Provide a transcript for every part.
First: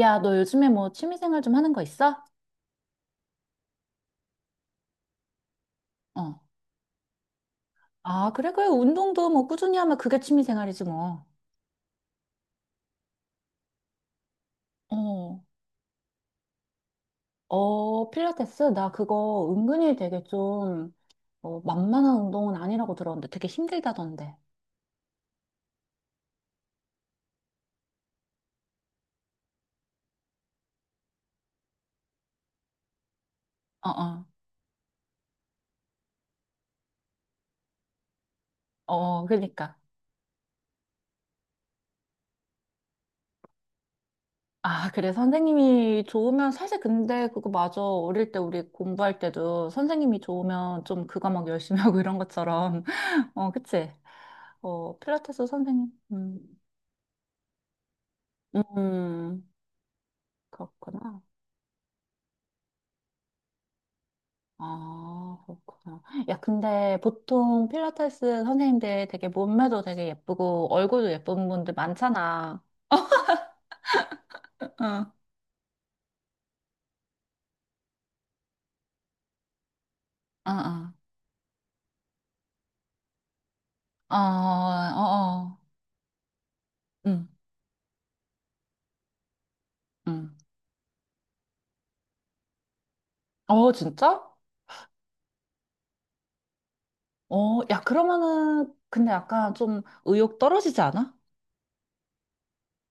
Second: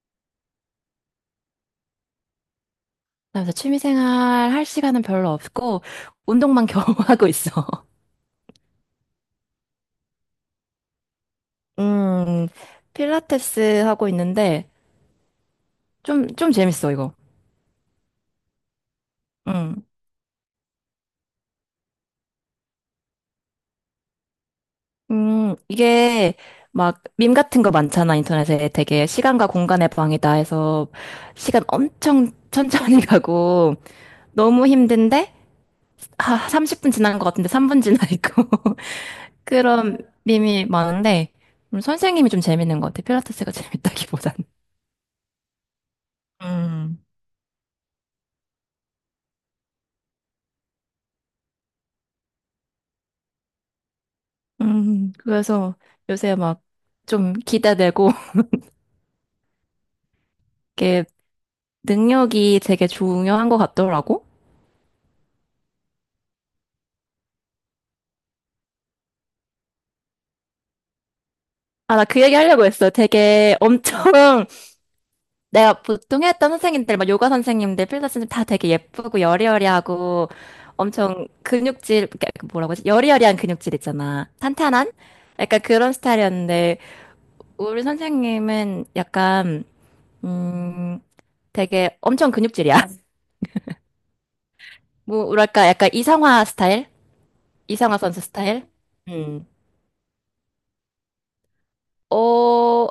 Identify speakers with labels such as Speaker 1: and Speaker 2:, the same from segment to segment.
Speaker 1: 야, 너 요즘에 뭐 취미생활 좀 하는 거 있어?
Speaker 2: 그래서 취미생활 할 시간은 별로 없고
Speaker 1: 어.
Speaker 2: 운동만 겨우 하고 있어.
Speaker 1: 아, 그래, 그래. 운동도 뭐 꾸준히 하면 그게 취미생활이지 뭐.
Speaker 2: 음, 필라테스 하고 있는데
Speaker 1: 어,
Speaker 2: 좀 재밌어, 이거.
Speaker 1: 어, 필라테스? 나 그거
Speaker 2: 음,
Speaker 1: 은근히 되게 좀, 어, 만만한 운동은 아니라고 들었는데 되게 힘들다던데.
Speaker 2: 이게 막 밈 같은 거 많잖아, 인터넷에. 되게 시간과 공간의 방이다 해서 시간 엄청 천천히 가고
Speaker 1: 어, 어.
Speaker 2: 너무 힘든데 30분 지난 것 같은데 3분 지나 있고
Speaker 1: 어, 그러니까.
Speaker 2: 그런 밈이 많은데 선생님이 좀 재밌는 것 같아. 필라테스가 재밌다기보다는.
Speaker 1: 아, 그래. 선생님이 좋으면 사실
Speaker 2: 음.
Speaker 1: 근데 그거 맞아. 어릴 때 우리 공부할 때도 선생님이 좋으면 좀 그거 막 열심히 하고 이런 것처럼. 어, 그치? 어, 필라테스
Speaker 2: 그래서
Speaker 1: 선생님.
Speaker 2: 요새
Speaker 1: 음.
Speaker 2: 막 좀 기대되고,
Speaker 1: 음.
Speaker 2: 이게
Speaker 1: 그렇구나.
Speaker 2: 능력이 되게 중요한 것 같더라고.
Speaker 1: 아, 그렇구나. 야, 근데 보통 필라테스 선생님들 되게 몸매도 되게 예쁘고 얼굴도 예쁜 분들
Speaker 2: 아, 나 그 얘기
Speaker 1: 많잖아.
Speaker 2: 하려고 했어. 되게 엄청,
Speaker 1: 응
Speaker 2: 내가 보통 했던 선생님들, 막 요가 선생님들, 필라테스 선생님 다 되게 예쁘고 여리여리하고
Speaker 1: 어, 어,
Speaker 2: 엄청 근육질, 그러니까 그 뭐라고 하지? 여리여리한 근육질
Speaker 1: 어,
Speaker 2: 있잖아. 탄탄한?
Speaker 1: 어,
Speaker 2: 약간 그런 스타일이었는데,
Speaker 1: 응,
Speaker 2: 우리 선생님은 약간,
Speaker 1: 응.
Speaker 2: 음, 되게 엄청 근육질이야.
Speaker 1: 어, 진짜?
Speaker 2: 뭐랄까, 약간 이성화 스타일?
Speaker 1: 어, 야,
Speaker 2: 이상화 선수 스타일?
Speaker 1: 그러면은, 근데
Speaker 2: 음.
Speaker 1: 약간 좀 의욕 떨어지지 않아?
Speaker 2: 어,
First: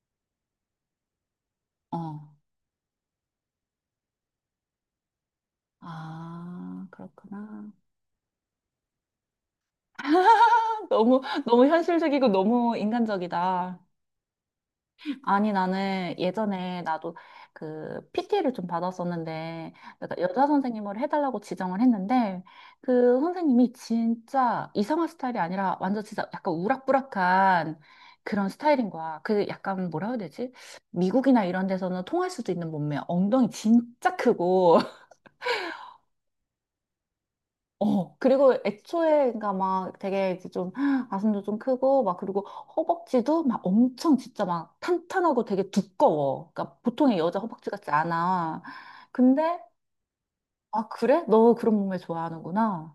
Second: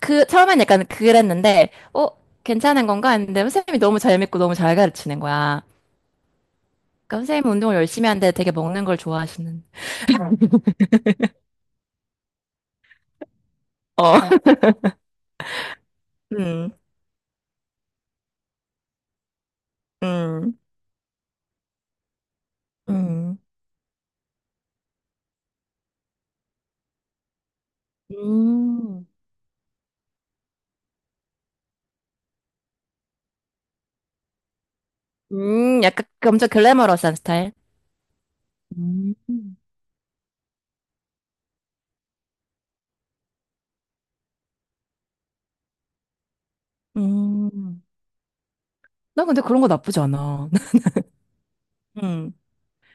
Speaker 2: 처음엔 약간 그랬는데, 어,
Speaker 1: 어.
Speaker 2: 괜찮은 건가 했는데, 선생님이 너무 잘 믿고 너무 잘 가르치는 거야.
Speaker 1: 아,
Speaker 2: 그러니까 선생님
Speaker 1: 그렇구나.
Speaker 2: 운동을 열심히 하는데 되게 먹는 걸 좋아하시는.
Speaker 1: 너무, 너무 현실적이고 너무 인간적이다.
Speaker 2: 어,
Speaker 1: 아니, 나는
Speaker 2: 음,
Speaker 1: 예전에 나도 그 PT를 좀 받았었는데, 내가 여자
Speaker 2: 음,
Speaker 1: 선생님을 해달라고 지정을 했는데, 그
Speaker 2: 음.
Speaker 1: 선생님이 진짜 이상한 스타일이 아니라 완전 진짜 약간 우락부락한 그런 스타일인
Speaker 2: 음.
Speaker 1: 거야. 그 약간 뭐라 해야 되지? 미국이나 이런 데서는 통할 수도 있는 몸매, 엉덩이 진짜 크고,
Speaker 2: 약간 그 엄청 글래머러스한 스타일?
Speaker 1: 어, 그리고 애초에, 그니까
Speaker 2: 음.
Speaker 1: 막 되게 이제 좀 가슴도 좀 크고, 막 그리고 허벅지도 막 엄청 진짜 막 탄탄하고 되게 두꺼워. 그니까 보통의 여자 허벅지
Speaker 2: 음.
Speaker 1: 같지 않아.
Speaker 2: 나 근데
Speaker 1: 근데,
Speaker 2: 그런 거 나쁘지 않아.
Speaker 1: 아, 그래? 너 그런 몸매
Speaker 2: 음.
Speaker 1: 좋아하는구나.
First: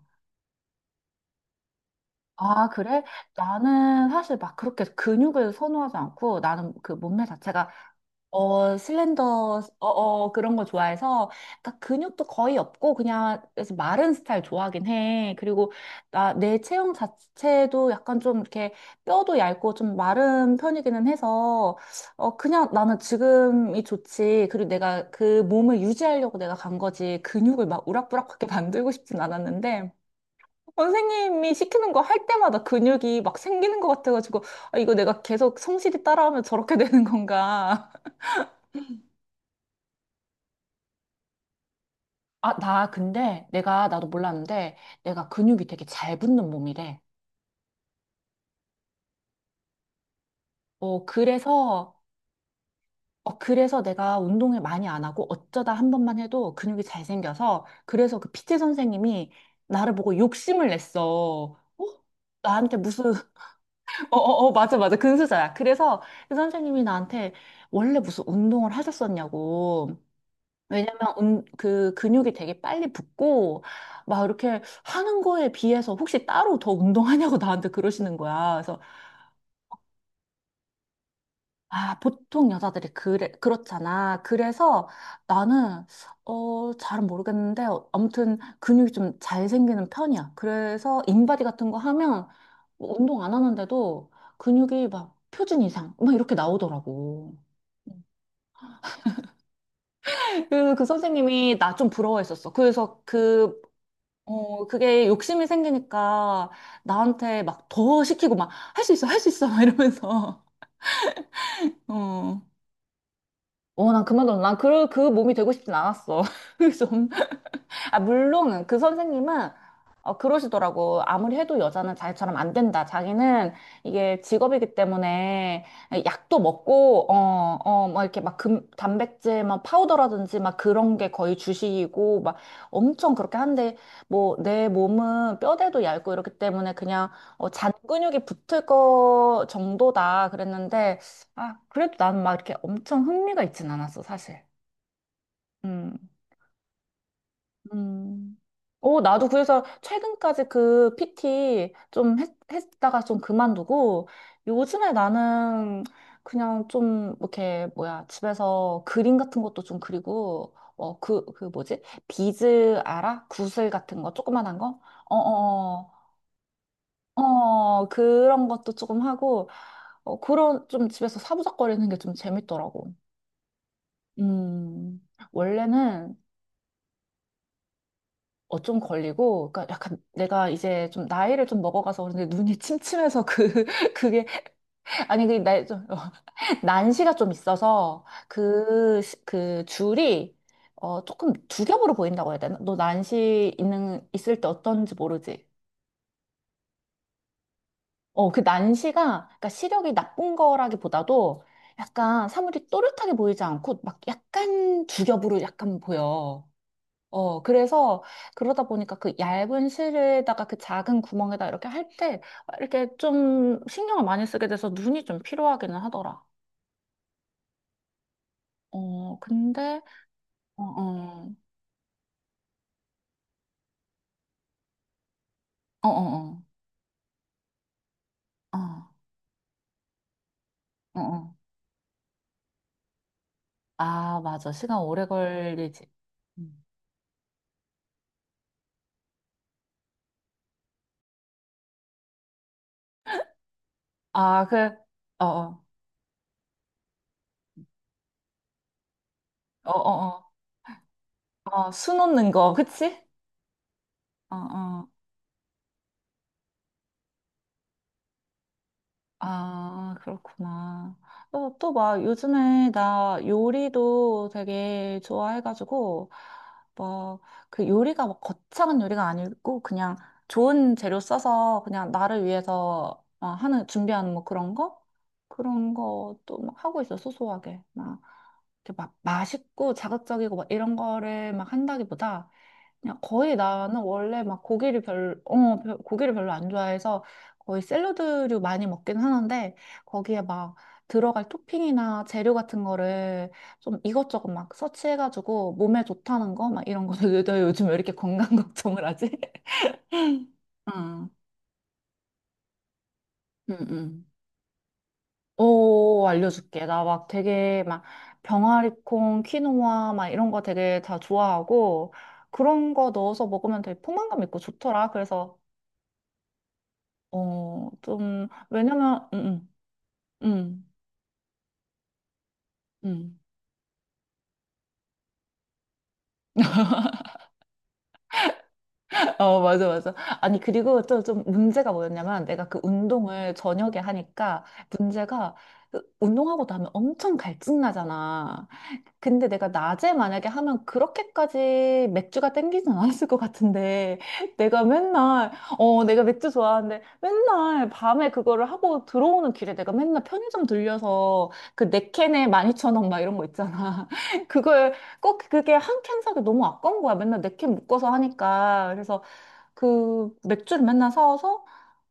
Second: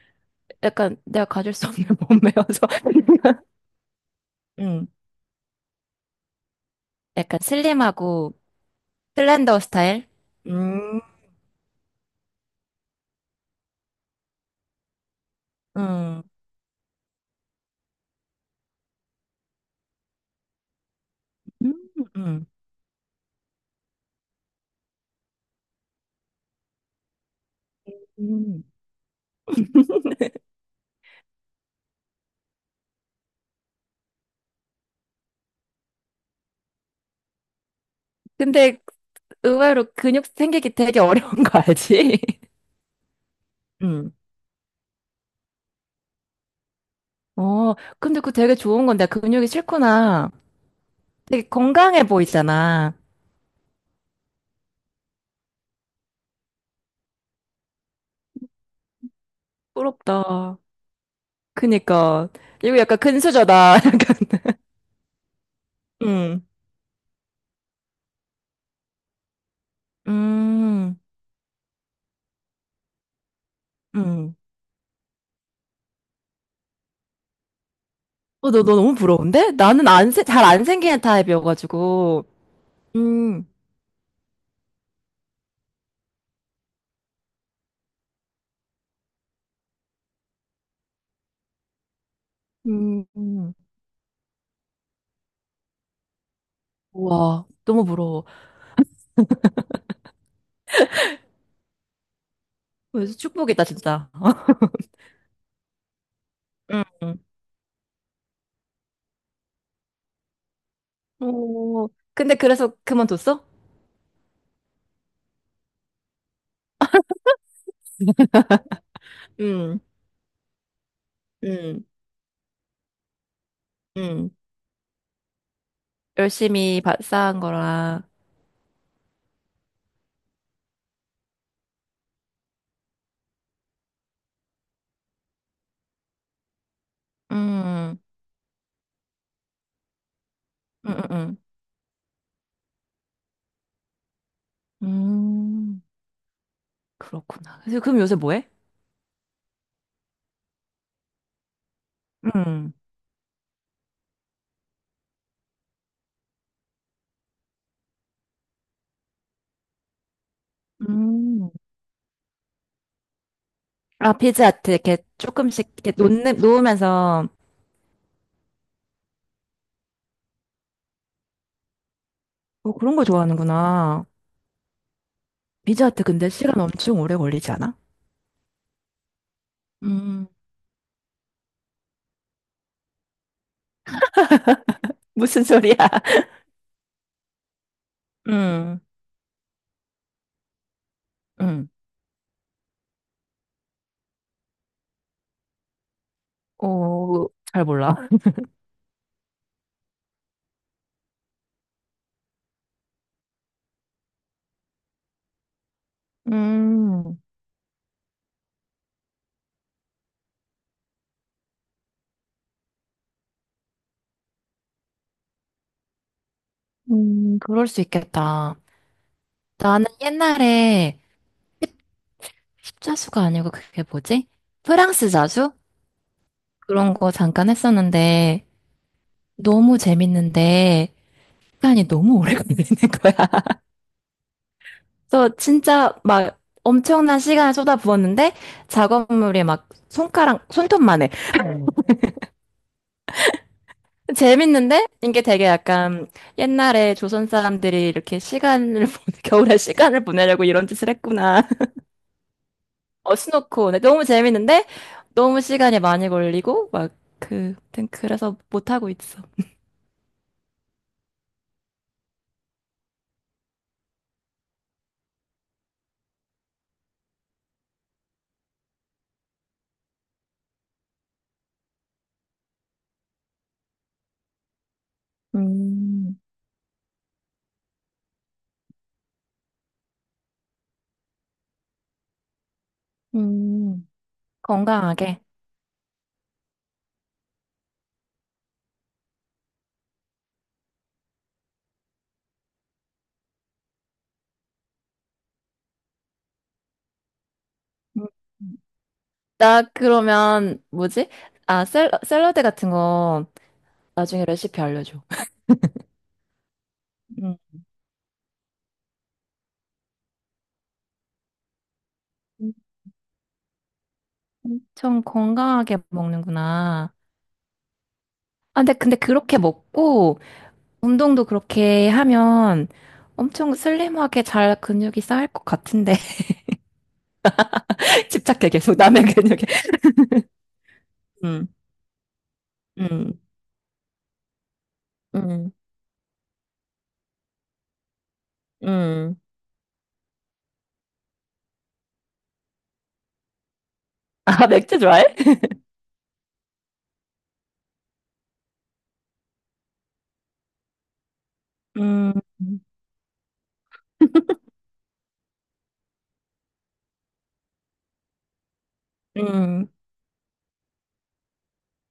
Speaker 2: 약간 내가 가질 수 없는 몸매여서.
Speaker 1: 아, 그래? 나는 사실 막 그렇게
Speaker 2: 음.
Speaker 1: 근육을 선호하지 않고 나는 그 몸매
Speaker 2: 약간
Speaker 1: 자체가
Speaker 2: 슬림하고,
Speaker 1: 어, 슬렌더,
Speaker 2: 슬렌더
Speaker 1: 어,
Speaker 2: 스타일?
Speaker 1: 어, 그런 거
Speaker 2: 음,
Speaker 1: 좋아해서, 그러니까 근육도 거의 없고, 그냥, 그래서 마른 스타일 좋아하긴 해. 그리고,
Speaker 2: 음,
Speaker 1: 나, 내 체형 자체도 약간 좀 이렇게 뼈도 얇고 좀 마른 편이기는 해서, 어,
Speaker 2: 음.
Speaker 1: 그냥 나는 지금이 좋지. 그리고 내가 그 몸을 유지하려고 내가 간 거지. 근육을 막 우락부락하게 만들고 싶진
Speaker 2: 음.
Speaker 1: 않았는데, 선생님이 시키는 거 할 때마다 근육이 막 생기는 것 같아가지고, 아, 이거 내가 계속 성실히 따라하면 저렇게 되는 건가.
Speaker 2: 근데 의외로 근육 생기기 되게 어려운 거 알지?
Speaker 1: 아, 나 근데 내가 나도
Speaker 2: 음.
Speaker 1: 몰랐는데 내가 근육이 되게 잘 붙는 몸이래.
Speaker 2: 어, 근데 그거 되게 좋은 건데 근육이 싫구나.
Speaker 1: 어,
Speaker 2: 되게
Speaker 1: 그래서
Speaker 2: 건강해 보이잖아.
Speaker 1: 어, 그래서 내가 운동을 많이 안 하고 어쩌다 한 번만 해도 근육이 잘 생겨서 그래서 그피 t 선생님이 나를 보고
Speaker 2: 부럽다.
Speaker 1: 욕심을 냈어. 어?
Speaker 2: 그니까.
Speaker 1: 나한테
Speaker 2: 이거 약간
Speaker 1: 무슨
Speaker 2: 근수저다.
Speaker 1: 어,
Speaker 2: 약간.
Speaker 1: 어, 어, 맞아, 맞아. 근수자야. 그래서 그
Speaker 2: 음,
Speaker 1: 선생님이 나한테 원래 무슨 운동을 하셨었냐고.
Speaker 2: 음.
Speaker 1: 왜냐면 그 근육이 되게 빨리 붙고 막
Speaker 2: 음,
Speaker 1: 이렇게 하는 거에 비해서 혹시 따로 더 운동하냐고 나한테 그러시는
Speaker 2: 어,
Speaker 1: 거야.
Speaker 2: 너
Speaker 1: 그래서
Speaker 2: 너무 부러운데? 나는 안, 잘 안 생기는
Speaker 1: 아,
Speaker 2: 타입이어가지고.
Speaker 1: 보통 여자들이 그래
Speaker 2: 음,
Speaker 1: 그렇잖아. 그래서 나는 어, 잘은 모르겠는데 아무튼 근육이 좀 잘 생기는 편이야. 그래서 인바디 같은 거 하면 뭐 운동 안
Speaker 2: 음.
Speaker 1: 하는데도 근육이 막 표준 이상 막 이렇게 나오더라고.
Speaker 2: 우와, 너무 부러워.
Speaker 1: 그, 그 선생님이 나 좀 부러워했었어. 그래서
Speaker 2: 그래서
Speaker 1: 그
Speaker 2: 축복이다, 진짜.
Speaker 1: 어, 그게 욕심이 생기니까
Speaker 2: 응,
Speaker 1: 나한테 막 더 시키고 막 할 수 있어, 할 수 있어, 막 이러면서.
Speaker 2: 오, 근데
Speaker 1: 어.
Speaker 2: 그래서 그만뒀어?
Speaker 1: 어, 난 그만둬. 난 그, 그 몸이 되고 싶진 않았어. 그래서 아, 물론 그 선생님은
Speaker 2: 응,
Speaker 1: 어, 그러시더라고. 아무리 해도
Speaker 2: 응,
Speaker 1: 여자는 자기처럼 안 된다. 자기는 이게
Speaker 2: 응.
Speaker 1: 직업이기 때문에 약도
Speaker 2: 열심히
Speaker 1: 먹고,
Speaker 2: 쌓은
Speaker 1: 어, 어, 막
Speaker 2: 거라.
Speaker 1: 이렇게 막 금, 단백질, 막 파우더라든지 막 그런 게 거의 주식이고, 막 엄청 그렇게 한데, 뭐, 내 몸은 뼈대도 얇고 이렇기 때문에 그냥 어, 잔
Speaker 2: 응,
Speaker 1: 근육이 붙을 거 정도다.
Speaker 2: 응,
Speaker 1: 그랬는데,
Speaker 2: 응,
Speaker 1: 아, 그래도 나는 막 이렇게 엄청 흥미가 있진 않았어, 사실.
Speaker 2: 응 음,
Speaker 1: 음.
Speaker 2: 그렇구나. 그래서 그럼 요새 뭐
Speaker 1: 음.
Speaker 2: 해?
Speaker 1: 어, 나도 그래서 최근까지 그 PT 좀 했,
Speaker 2: 응.
Speaker 1: 했다가 좀 그만두고 요즘에 나는 그냥 좀 이렇게 뭐야 집에서 그림 같은 것도 좀 그리고 어, 그, 그
Speaker 2: 음.
Speaker 1: 뭐지? 비즈 알아? 구슬 같은 거
Speaker 2: 아,
Speaker 1: 조그만한
Speaker 2: 비즈아트
Speaker 1: 거?
Speaker 2: 이렇게
Speaker 1: 어,
Speaker 2: 조금씩
Speaker 1: 어,
Speaker 2: 이렇게
Speaker 1: 어,
Speaker 2: 놓으면서
Speaker 1: 어, 그런 것도 조금 하고 어, 그런 좀 집에서 사부작거리는 게 좀
Speaker 2: 뭐
Speaker 1: 재밌더라고.
Speaker 2: 그런 거 좋아하는구나.
Speaker 1: 음,
Speaker 2: 비즈아트
Speaker 1: 원래는
Speaker 2: 근데 시간 엄청 오래 걸리지 않아?
Speaker 1: 어, 좀 걸리고, 그러니까 약간
Speaker 2: 음,
Speaker 1: 내가 이제 좀 나이를 좀 먹어가서 그런데 눈이 침침해서 그, 그게, 아니, 그,
Speaker 2: 무슨
Speaker 1: 나,
Speaker 2: 소리야?
Speaker 1: 좀, 어, 난시가 좀 있어서
Speaker 2: 응,
Speaker 1: 그, 그 줄이, 어, 조금 두
Speaker 2: 응.
Speaker 1: 겹으로 보인다고 해야 되나? 너 난시 있을 때 어떤지 모르지?
Speaker 2: 오 잘 몰라.
Speaker 1: 어, 그 난시가, 그러니까 시력이 나쁜 거라기보다도 약간 사물이 또렷하게 보이지 않고 막 약간 두 겹으로 약간 보여.
Speaker 2: 음.
Speaker 1: 어, 그래서 그러다 보니까 그 얇은 실에다가 그 작은 구멍에다 이렇게 할 때 이렇게 좀 신경을 많이 쓰게 돼서 눈이 좀 필요하기는 하더라.
Speaker 2: 그럴 수 있겠다.
Speaker 1: 어, 근데,
Speaker 2: 나는
Speaker 1: 어,
Speaker 2: 옛날에
Speaker 1: 어,
Speaker 2: 십자수가 아니고 그게 뭐지? 프랑스 자수?
Speaker 1: 어, 어, 어,
Speaker 2: 그런 거 잠깐 했었는데
Speaker 1: 어,
Speaker 2: 너무 재밌는데
Speaker 1: 어. 어.
Speaker 2: 시간이 너무 오래 걸리는 거야.
Speaker 1: 아, 맞아. 시간 오래
Speaker 2: 그래서
Speaker 1: 걸리지.
Speaker 2: 진짜 막
Speaker 1: 음.
Speaker 2: 엄청난 시간을 쏟아부었는데 작업물이 막 손가락, 손톱만 해.
Speaker 1: 아, 그,
Speaker 2: 재밌는데 이게
Speaker 1: 어,
Speaker 2: 되게
Speaker 1: 어,
Speaker 2: 약간 옛날에 조선 사람들이 이렇게 시간을 보내, 겨울에
Speaker 1: 어,
Speaker 2: 시간을
Speaker 1: 어,
Speaker 2: 보내려고 이런 짓을 했구나.
Speaker 1: 어, 어, 수놓는 거, 그치?
Speaker 2: 어, 스노코. 네, 너무
Speaker 1: 어,
Speaker 2: 재밌는데
Speaker 1: 어.
Speaker 2: 너무 시간이 많이 걸리고 막 아무튼 그래서 못 하고 있어.
Speaker 1: 아, 그렇구나. 또, 또 막, 요즘에 나 요리도 되게 좋아해가지고, 뭐, 그 요리가 막 거창한 요리가 아니고, 그냥 좋은 재료 써서 그냥 나를 위해서 어, 하는, 준비하는 뭐 그런 거? 그런
Speaker 2: 음,
Speaker 1: 것도 막 하고 있어, 소소하게. 막, 이렇게 막 맛있고 자극적이고 막 이런 거를 막 한다기보다, 그냥 거의 나는
Speaker 2: 음,
Speaker 1: 원래 막 고기를
Speaker 2: 건강하게.
Speaker 1: 고기를 별로 안 좋아해서 거의 샐러드류 많이 먹긴 하는데 거기에 막 들어갈 토핑이나 재료 같은 거를 좀 이것저것 막 서치해가지고 몸에 좋다는 거 막 이런 거도 너 요즘 왜 이렇게
Speaker 2: 음.
Speaker 1: 건강 걱정을 하지?
Speaker 2: 나 그러면 뭐지?
Speaker 1: 응,
Speaker 2: 아, 샐러드 같은 거
Speaker 1: 응, 응.
Speaker 2: 나중에 레시피 알려줘.
Speaker 1: 오, 알려줄게. 나 막
Speaker 2: 음.
Speaker 1: 되게 막 병아리콩, 키노아 막 이런 거 되게 다 좋아하고 그런 거 넣어서 먹으면 되게 포만감 있고 좋더라.
Speaker 2: 엄청
Speaker 1: 그래서
Speaker 2: 건강하게 먹는구나.
Speaker 1: 어, 좀,
Speaker 2: 아, 근데
Speaker 1: 왜냐면,
Speaker 2: 그렇게
Speaker 1: 응응응응
Speaker 2: 먹고 운동도 그렇게 하면 엄청 슬림하게 잘 근육이 쌓일 것 같은데. 집착해 계속 남의
Speaker 1: 어,
Speaker 2: 근육에.
Speaker 1: 맞아, 맞아. 아니, 그리고 또 좀
Speaker 2: 음,
Speaker 1: 문제가 뭐였냐면, 내가 그
Speaker 2: 음.
Speaker 1: 운동을 저녁에 하니까, 문제가,
Speaker 2: 음.
Speaker 1: 그 운동하고 나면 엄청 갈증나잖아.
Speaker 2: 음,
Speaker 1: 근데 내가 낮에 만약에 하면 그렇게까지 맥주가 땡기진 않았을 것 같은데
Speaker 2: 아,
Speaker 1: 내가
Speaker 2: 맥주 좋아해?
Speaker 1: 맨날 어 내가 맥주 좋아하는데 맨날 밤에 그거를 하고 들어오는 길에 내가 맨날 편의점 들려서 그 네
Speaker 2: 음,
Speaker 1: 캔에 12,000원 막 이런 거 있잖아. 그걸 꼭 그게 한 캔 사기 너무 아까운 거야. 맨날 네 캔 묶어서 하니까. 그래서
Speaker 2: 음.
Speaker 1: 그 맥주를 맨날 사와서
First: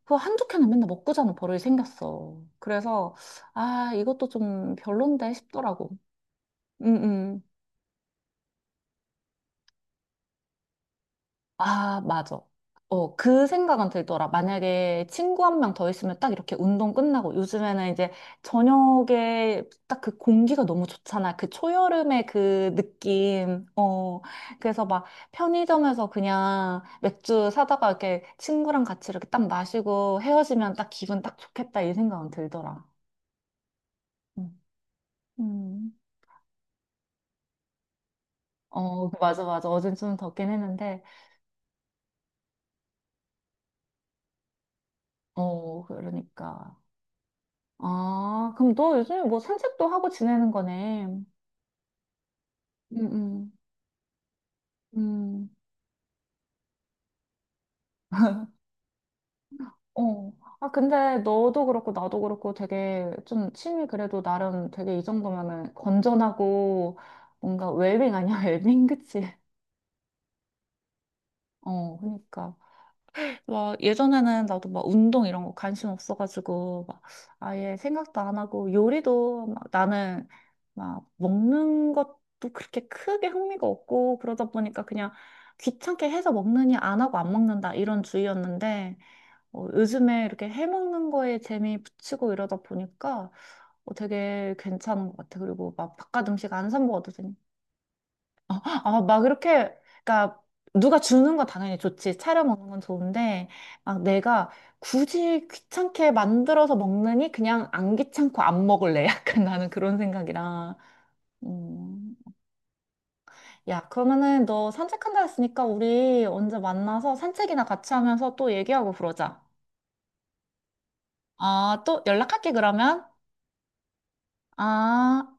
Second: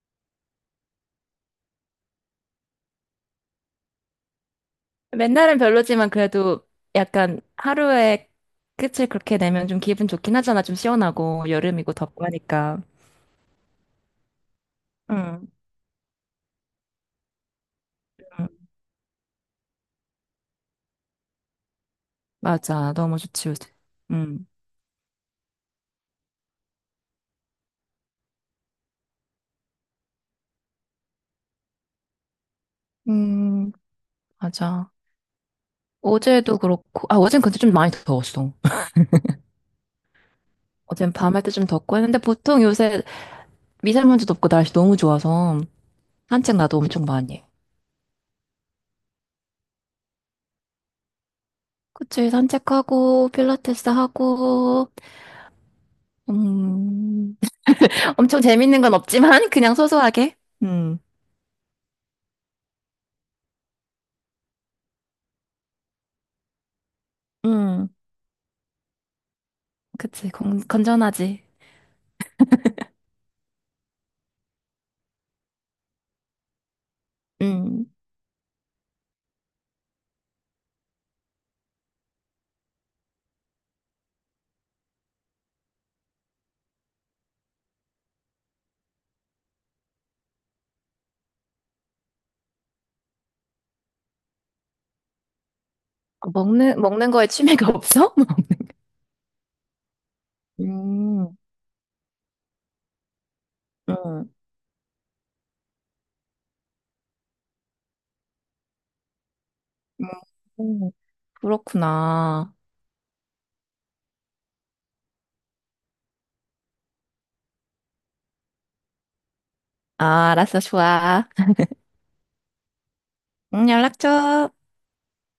Speaker 1: 그 한두 캔을 맨날 먹고 자는 버릇이 생겼어. 그래서 아 이것도 좀 별론데
Speaker 2: 맨날은
Speaker 1: 싶더라고.
Speaker 2: 별로지만 그래도 약간
Speaker 1: 응응.
Speaker 2: 하루에 끝을 그렇게 내면 좀 기분 좋긴 하잖아. 좀 시원하고 여름이고
Speaker 1: 아,
Speaker 2: 덥고
Speaker 1: 맞아.
Speaker 2: 하니까.
Speaker 1: 어, 그 생각은 들더라. 만약에 친구
Speaker 2: 음,
Speaker 1: 한 명 더 있으면 딱 이렇게 운동 끝나고 요즘에는 이제
Speaker 2: 음,
Speaker 1: 저녁에 딱 그 공기가 너무 좋잖아. 그 초여름의 그
Speaker 2: 맞아. 너무 좋지,
Speaker 1: 느낌.
Speaker 2: 요새.
Speaker 1: 어,
Speaker 2: 음.
Speaker 1: 그래서 막 편의점에서 그냥 맥주 사다가 이렇게 친구랑 같이 이렇게 딱 마시고 헤어지면 딱 기분 딱 좋겠다 이 생각은 들더라.
Speaker 2: 음,
Speaker 1: 음.
Speaker 2: 맞아.
Speaker 1: 음.
Speaker 2: 어제도 그렇고, 아, 어젠 근데 좀 많이 더웠어.
Speaker 1: 어, 맞아, 맞아. 어젠 좀 덥긴 했는데,
Speaker 2: 어젠 밤할 때 좀 덥고 했는데 보통 요새 미세먼지도 없고 날씨 너무 좋아서
Speaker 1: 어,
Speaker 2: 산책
Speaker 1: 그러니까.
Speaker 2: 나도 엄청 많이 해.
Speaker 1: 아, 그럼 너 요즘에 뭐 산책도 하고 지내는 거네. 응,
Speaker 2: 그치, 산책하고,
Speaker 1: 음,
Speaker 2: 필라테스 하고,
Speaker 1: 음.
Speaker 2: 음, 엄청 재밌는 건 없지만 그냥
Speaker 1: 어.
Speaker 2: 소소하게.
Speaker 1: 아,
Speaker 2: 음,
Speaker 1: 근데 너도 그렇고 나도 그렇고 되게 좀 취미 그래도 나름 되게 이 정도면은 건전하고 뭔가
Speaker 2: 음,
Speaker 1: 웰빙 아니야? 웰빙, 그치?
Speaker 2: 그치. 건전하지.
Speaker 1: 어, 그러니까. 와, 예전에는 나도 막 운동 이런 거 관심 없어가지고, 막 아예
Speaker 2: 음,
Speaker 1: 생각도 안 하고, 요리도 막 나는 막 먹는 것도 그렇게 크게 흥미가 없고, 그러다 보니까 그냥 귀찮게 해서 먹느니 안 하고 안 먹는다 이런 주의였는데, 어, 요즘에 이렇게 해 먹는 거에 재미 붙이고 이러다 보니까 어, 되게 괜찮은 것 같아. 그리고 막 바깥
Speaker 2: 어,
Speaker 1: 음식 안 사
Speaker 2: 먹는
Speaker 1: 먹어도
Speaker 2: 거에
Speaker 1: 되니까.
Speaker 2: 취미가 없어?
Speaker 1: 아, 막 이렇게, 그러니까 누가 주는
Speaker 2: 음,
Speaker 1: 건 당연히 좋지. 차려 먹는 건 좋은데, 막
Speaker 2: 음,
Speaker 1: 내가 굳이 귀찮게 만들어서 먹느니 그냥 안 귀찮고 안 먹을래. 약간 나는 그런 생각이라.
Speaker 2: 음,
Speaker 1: 음.
Speaker 2: 그렇구나.
Speaker 1: 야, 그러면은 너 산책한다 했으니까 우리 언제 만나서 산책이나 같이 하면서 또 얘기하고 그러자.
Speaker 2: 아, 알았어, 좋아.
Speaker 1: 아, 또 연락할게, 그러면.
Speaker 2: 응 연락 줘.
Speaker 1: 아.